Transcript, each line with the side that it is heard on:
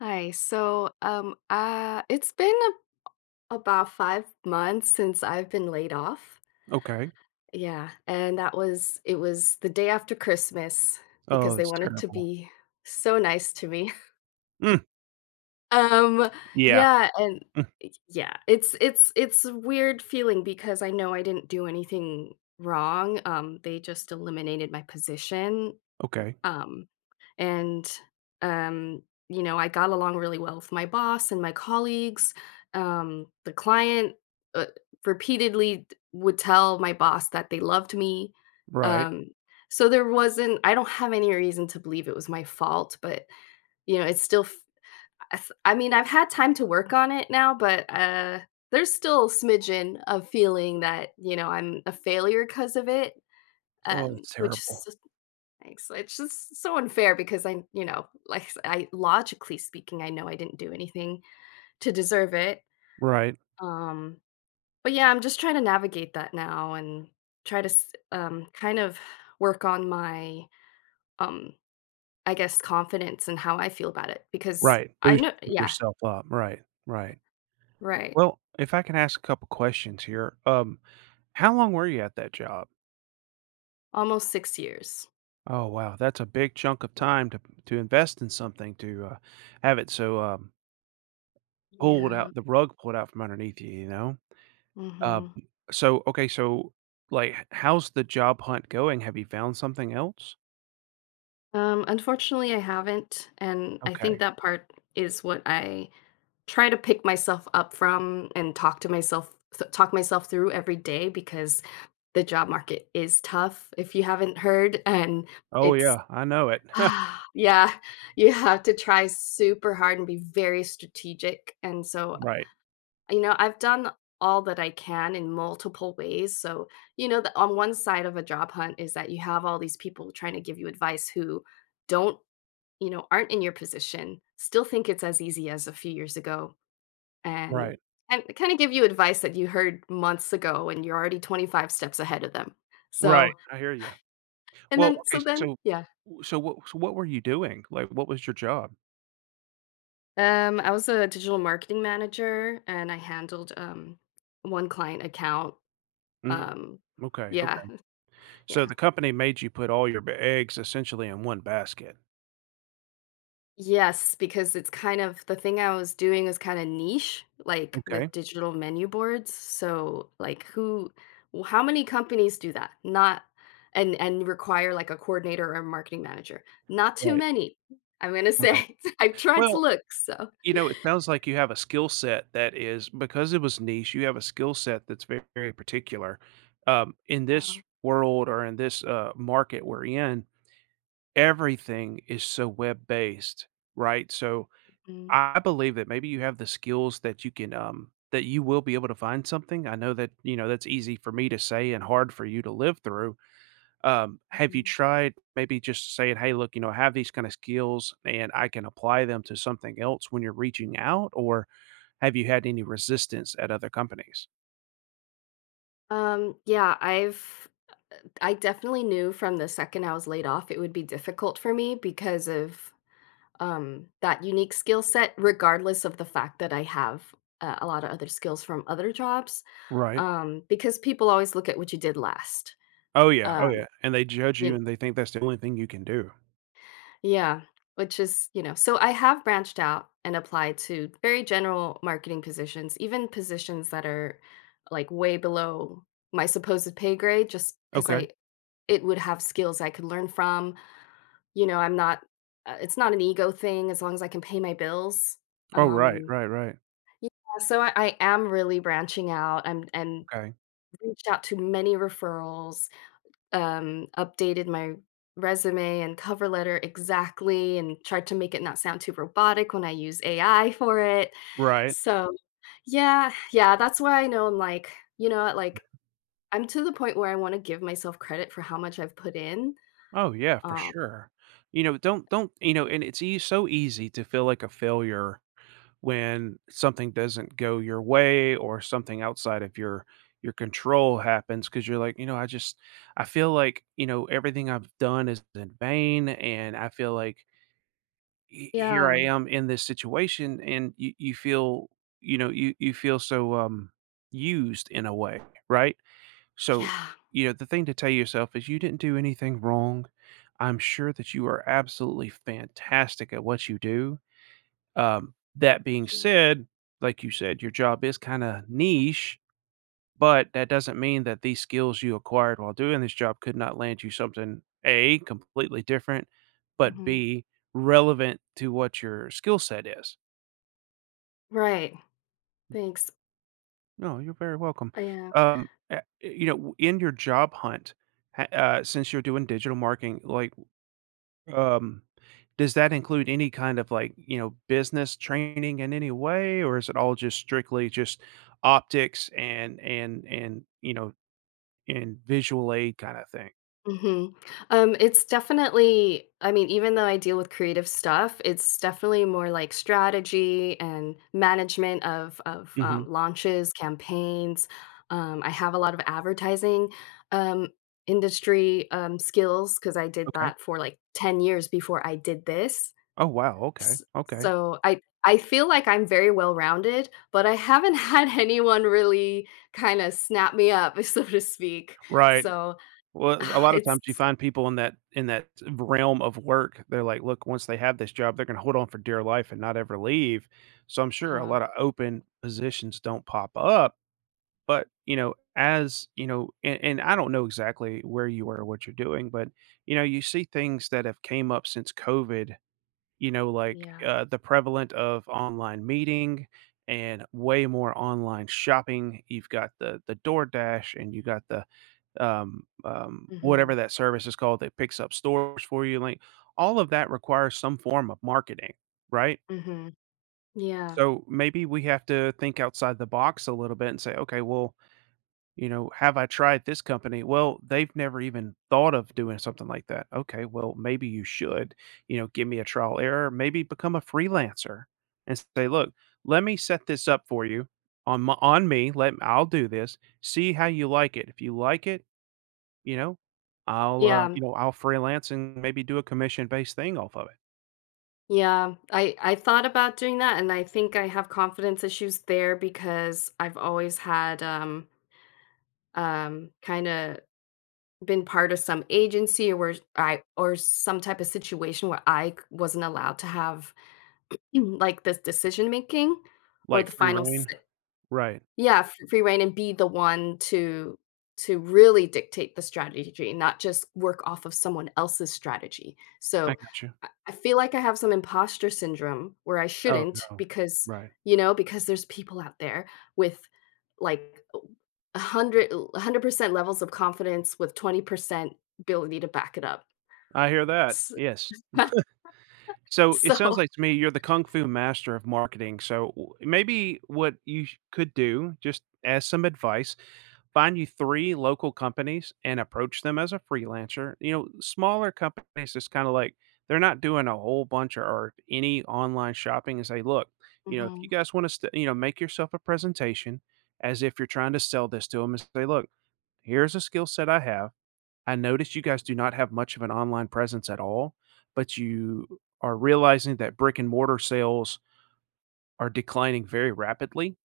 left: Hi. So, it's been about 5 months since I've been laid off.
right: Okay.
left: Yeah, and that was it was the day after Christmas
right: Oh,
left: because they
right: that's
left: wanted to
right: terrible.
left: be so nice to me.
right: Mm,
left: Um,
right: yeah.
left: yeah, and
right: Mm,
left: yeah, it's a weird feeling because I know I didn't do anything wrong. They just eliminated my position.
right: okay.
left: Um, and, um, I got along really well with my boss and my colleagues. The client uh, repeatedly would tell my boss that they loved me.
right: Right.
left: Um, so there wasn't, I don't have any reason to believe it was my fault, but, it's still, I mean, I've had time to work on it now, but, there's still a smidgen of feeling that I'm a failure because of it
right: Oh,
left: um,
right: that's
left: which
right: terrible.
left: s- Thanks. It's just so unfair because I, you know, like I s I logically speaking, I know I didn't do anything to deserve it.
right: Right,
left: Um, but yeah, I'm just trying to navigate that now and kind of work on my, um, I guess, confidence and how I feel about it because
right: right.
left: I
right: Boosting
left: know. Yeah.
right: yourself up. Right, right.
left: Right.
right: Well, if I can ask a couple questions here, how long were you at that job?
left: Almost 6 years.
right: Oh, wow. That's a big chunk of
left: Yeah.
right: time to invest in something to, have it so, pulled
left: Yeah.
right: out the rug pulled out from underneath you, you know? Um,
left: Hmm.
right: so okay, so, like, h how's the job hunt going? Have you found something else?
left: Unfortunately, I haven't, and I think
right: Okay.
left: that part is what I try to pick myself up from and talk to myself, th talk myself through every day because the job market is tough, if you haven't heard, and
right: Oh,
left: it's...
right: yeah. I know it.
left: Yeah, you have to try super hard and be very strategic. And so,
right: Right,
left: I've done all that I can in multiple ways. So, you know, the on one side of a job hunt is that you have all these people trying to give you advice who don't... aren't in your position, still think it's as easy as a few years ago, and
right: right,
left: kind of give you advice that you heard months ago and you're already 25 steps ahead of them.
right: right,
left: So,
right: I hear you.
left: and
right: Well,
left: then so
right: okay,
left: then
right: so
left: Yeah.
right: what what were you doing? Like, what was your job?
left: I was a digital marketing manager and I handled one client account.
right: Mm,
left: Um
right: okay,
left: yeah.
right: okay.
left: Yeah.
right: So the company made you put all your b eggs essentially in one basket.
left: Yes, because it's kind of the thing I was doing was kind of niche, like
right: Okay,
left: with digital menu boards. So, like, how many companies do that? Not, And require like a coordinator or a marketing manager. Not too
right: right,
left: many. I'm gonna
right: right.
left: say, I've tried to
right: Well,
left: look. So,
right: you know, it sounds like you have a skill set that is because it was niche, you have a skill set that's very particular. In this
left: um,
right: world or in this, market we're in, everything is so web-based, right? So
left: mm,
right: I believe that maybe you have the skills that you can, that you will be able to find something. I know that, you know, that's easy for me to say and hard for you to live through. Have you
left: mm.
right: tried maybe just saying, hey, look, you know, I have these kind of skills and I can apply them to something else when you're reaching out? Or have you had any resistance at other companies?
left: Yeah, I definitely knew from the second I was laid off it would be difficult for me because of that unique skill set, regardless of the fact that I have a lot of other skills from other jobs,
right: Right.
left: because people always look at what you did last.
right: Oh, yeah. Oh, yeah.
left: Um,
right: And they judge you
left: you
right: and they think that's the only thing you can do.
left: Yeah, which is, so I have branched out and applied to very general marketing positions, even positions that are like way below my supposed pay grade, just because
right: Okay.
left: it would have skills I could learn from. You know, I'm not, it's not an ego thing as long as I can pay my bills.
right: Oh, right.
left: Um,
right: Right. Right.
left: Yeah, so I am really branching out. I'm and
right: Okay.
left: Reached out to many referrals, updated my resume and cover letter exactly, and tried to make it not sound too robotic when I use AI for it.
right: Right.
left: So, yeah, yeah, that's why I know. I'm like, you know what, like, I'm to the point where I wanna give myself credit for how much I've put in.
right: Oh, yeah, for
left: Um,
right: sure. You know, don't you know, and it's ea so easy to feel like a failure when something doesn't go your way or something outside of your control happens, because 'cause you're like, "You know, I just I feel like, you know, everything I've done is in vain, and I feel like he here
left: yeah,
right: I am in this situation," and you feel, you know, you feel so, used in a way, right? So,
left: yeah,
right: you know, the thing to tell yourself is you didn't do anything wrong. I'm sure that you are absolutely fantastic at what you do. That
left: thank
right: being
left: you.
right: said, like you said, your job is kind of niche, but that doesn't mean that these skills you acquired while doing this job could not land you something A, completely different, but
left: Mhm.
right: B, relevant to what your skill set is.
left: Right, thanks.
right: No, you're very welcome.
left: I am.
right: You know, in your job hunt, since you're doing digital marketing, Um, does that include any kind of like, you know, business training in any way, or is it all just strictly just optics and and you know and visual aid kind of thing?
left: Mhm. It's definitely... I mean, even though I deal with creative stuff, it's definitely more like strategy and management of of,
right: Hmm.
left: um, launches, campaigns. I have a lot of advertising, um, industry, skills because I did
right: Okay.
left: that for, like, 10 years before I did this.
right: Oh wow. Okay.
left: S
right: Okay.
left: so I feel like I'm very well-rounded, but I haven't had anyone really kinda snap me up, so to speak.
right: Right.
left: So,
right: Well, a lot of
left: it's...
right: times you find people in that realm of work. They're like, look, once they have this job, they're going to hold on for dear life and not ever leave. So I'm sure a
left: Uh-huh.
right: lot of open positions don't pop up. But, you know, as you know, and I don't know exactly where you are or what you're doing, but you know, you see things that have came up since COVID, you know, like
left: Yeah.
right: the prevalent of online meeting and way more online shopping. You've got the DoorDash and you got the whatever
left: Mhm.
right: that service is called that picks up stores for you. Like all of that requires some form of marketing, right?
left: Mhm. Yeah.
right: So maybe we have to think outside the box a little bit and say, okay, well, you know, "Have I tried this company?" Well, they've never even thought of doing something like that. Okay, well, maybe you should, you know, give me a trial error, maybe become a freelancer and say, "Look, let me set this up for you on me, let I'll do this. See how you like it. If you like it, you know, you
left: Yeah.
right: know, I'll freelance and maybe do a commission-based thing off of it."
left: Yeah. I thought about doing that and I think I have confidence issues there because I've always had kind of been part of some agency or where I or some type of situation where I wasn't allowed to have like this decision making or
right: Like
left: the
right: free
left: final
right: reign.
left: say.
right: Right.
left: Yeah, f free rein and be the one to really dictate the strategy, not just work off of someone else's strategy.
right: I
left: So,
right: got you.
left: I feel like I have some imposter syndrome where I
right: Oh,
left: shouldn't,
right: no.
left: because,
right: Right.
left: you know, because there's people out there with like a 100 l 100% levels of confidence with 20% ability to back it up.
right: I hear that.
left: S
right: Yes. So it sounds
left: So...
right: like to me you're the kung fu master of marketing. So maybe what you could do, just as some advice, find you three local companies and approach them as a freelancer. You know, smaller companies is kind of like they're not doing a whole bunch or any online shopping and say, look, you know, if you
left: Mhm.
right: guys want to, you know, make yourself a presentation as if you're trying to sell this to them and say, look, here's a skill set I have. I noticed you guys do not have much of an online presence at all, but you are realizing that brick and mortar sales are declining very rapidly.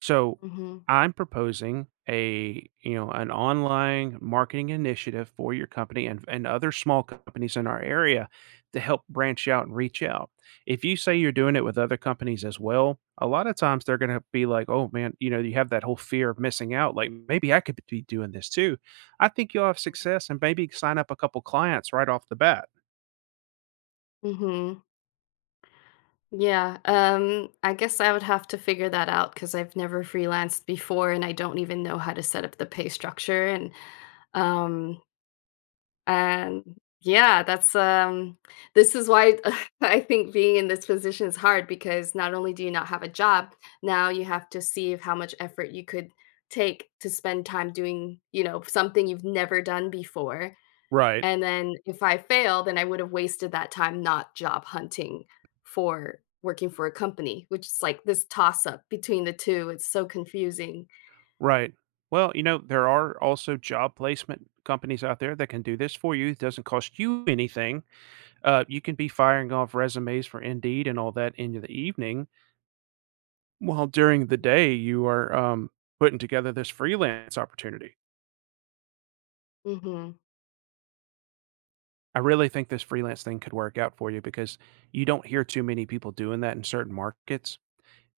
right: So
left: Mhm.
right: I'm proposing a, you know, an online marketing initiative for your company and other small companies in our area to help branch out and reach out. If you say you're doing it with other companies as well, a lot of times they're going to be like, oh man, you know, you have that whole fear of missing out. Like maybe I could be doing this too. I think you'll have success and maybe sign up a couple clients right off the bat.
left: Mhm. Yeah, I guess I would have to figure that out because I've never freelanced before and I don't even know how to set up the pay structure um and yeah, that's this is why, I think being in this position is hard because not only do you not have a job, now you have to see if how much effort you could take to spend time doing, you know, something you've never done before.
right: Right.
left: And then if I fail, then I would have wasted that time not job hunting for working for a company, which is like this toss up between the two. It's so confusing.
right: Right. Well, you know, there are also job placement companies out there that can do this for you. It doesn't cost you anything. You can be firing off resumes for Indeed and all that in the evening, while during the day you are putting together this freelance opportunity.
left: Mhm.
right: I really think this freelance thing could work out for you because you don't hear too many people doing that in certain markets.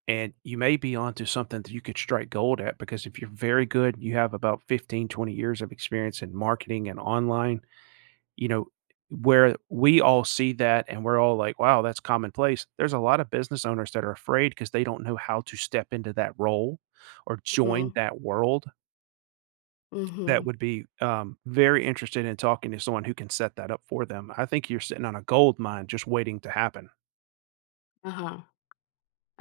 right: And you may be onto something that you could strike gold at because if you're very good, you have about 15-20 years of experience in marketing and online, you know, where we all see that and we're all like, wow, that's commonplace. There's a lot of business owners that are afraid because they don't know how to step into that role or join
left: Mhm.
right: that world that
left: Mhm.
right: would be very interested in talking to someone who can set that up for them. I think you're sitting on a gold mine just waiting to happen.
left: Uh-huh.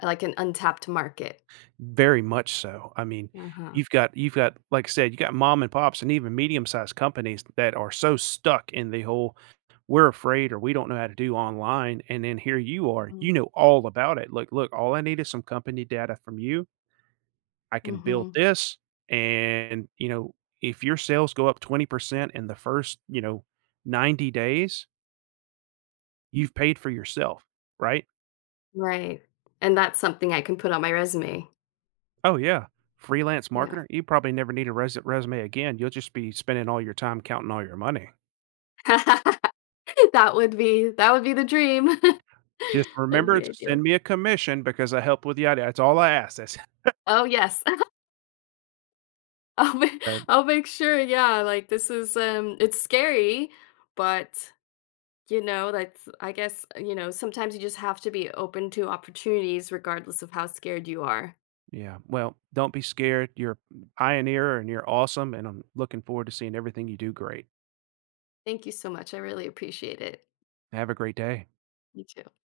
left: Like an untapped market.
right: Very much so. I mean,
left: Uh-huh.
right: you've got like I said, you got mom and pops and even medium-sized companies that are so stuck in the whole, "We're afraid," or, "We don't know how to do online," and then here you are,
left: Mhm.
right: you know all about it. Look, "Look, all I need is some company data from you. I can build
left: Mhm.
right: this, and, you know, if your sales go up 20% in the first, you know, 90 days, you've paid for yourself," right?
left: Right, and that's something I can put on my resume.
right: Oh yeah, freelance
left: Yeah.
right: marketer, you probably never need a resume again, you'll just be spending all your time counting all your money.
left: That would be the dream.
right: Just
left: That'd
right: remember
left: be
right: to send
left: ideal.
right: me a commission because I helped with the idea. That's all I ask, that's
left: Oh, yes. I'll make
right: that
left: I'll make sure, yeah, like, it's scary, but, you know, that's I guess, you know, sometimes you just have to be open to opportunities regardless of how scared you are.
right: yeah, well, don't be scared, you're a pioneer and you're awesome, and I'm looking forward to seeing everything you do great.
left: Thank you so much, I really appreciate it.
right: Have a great day.
left: You too.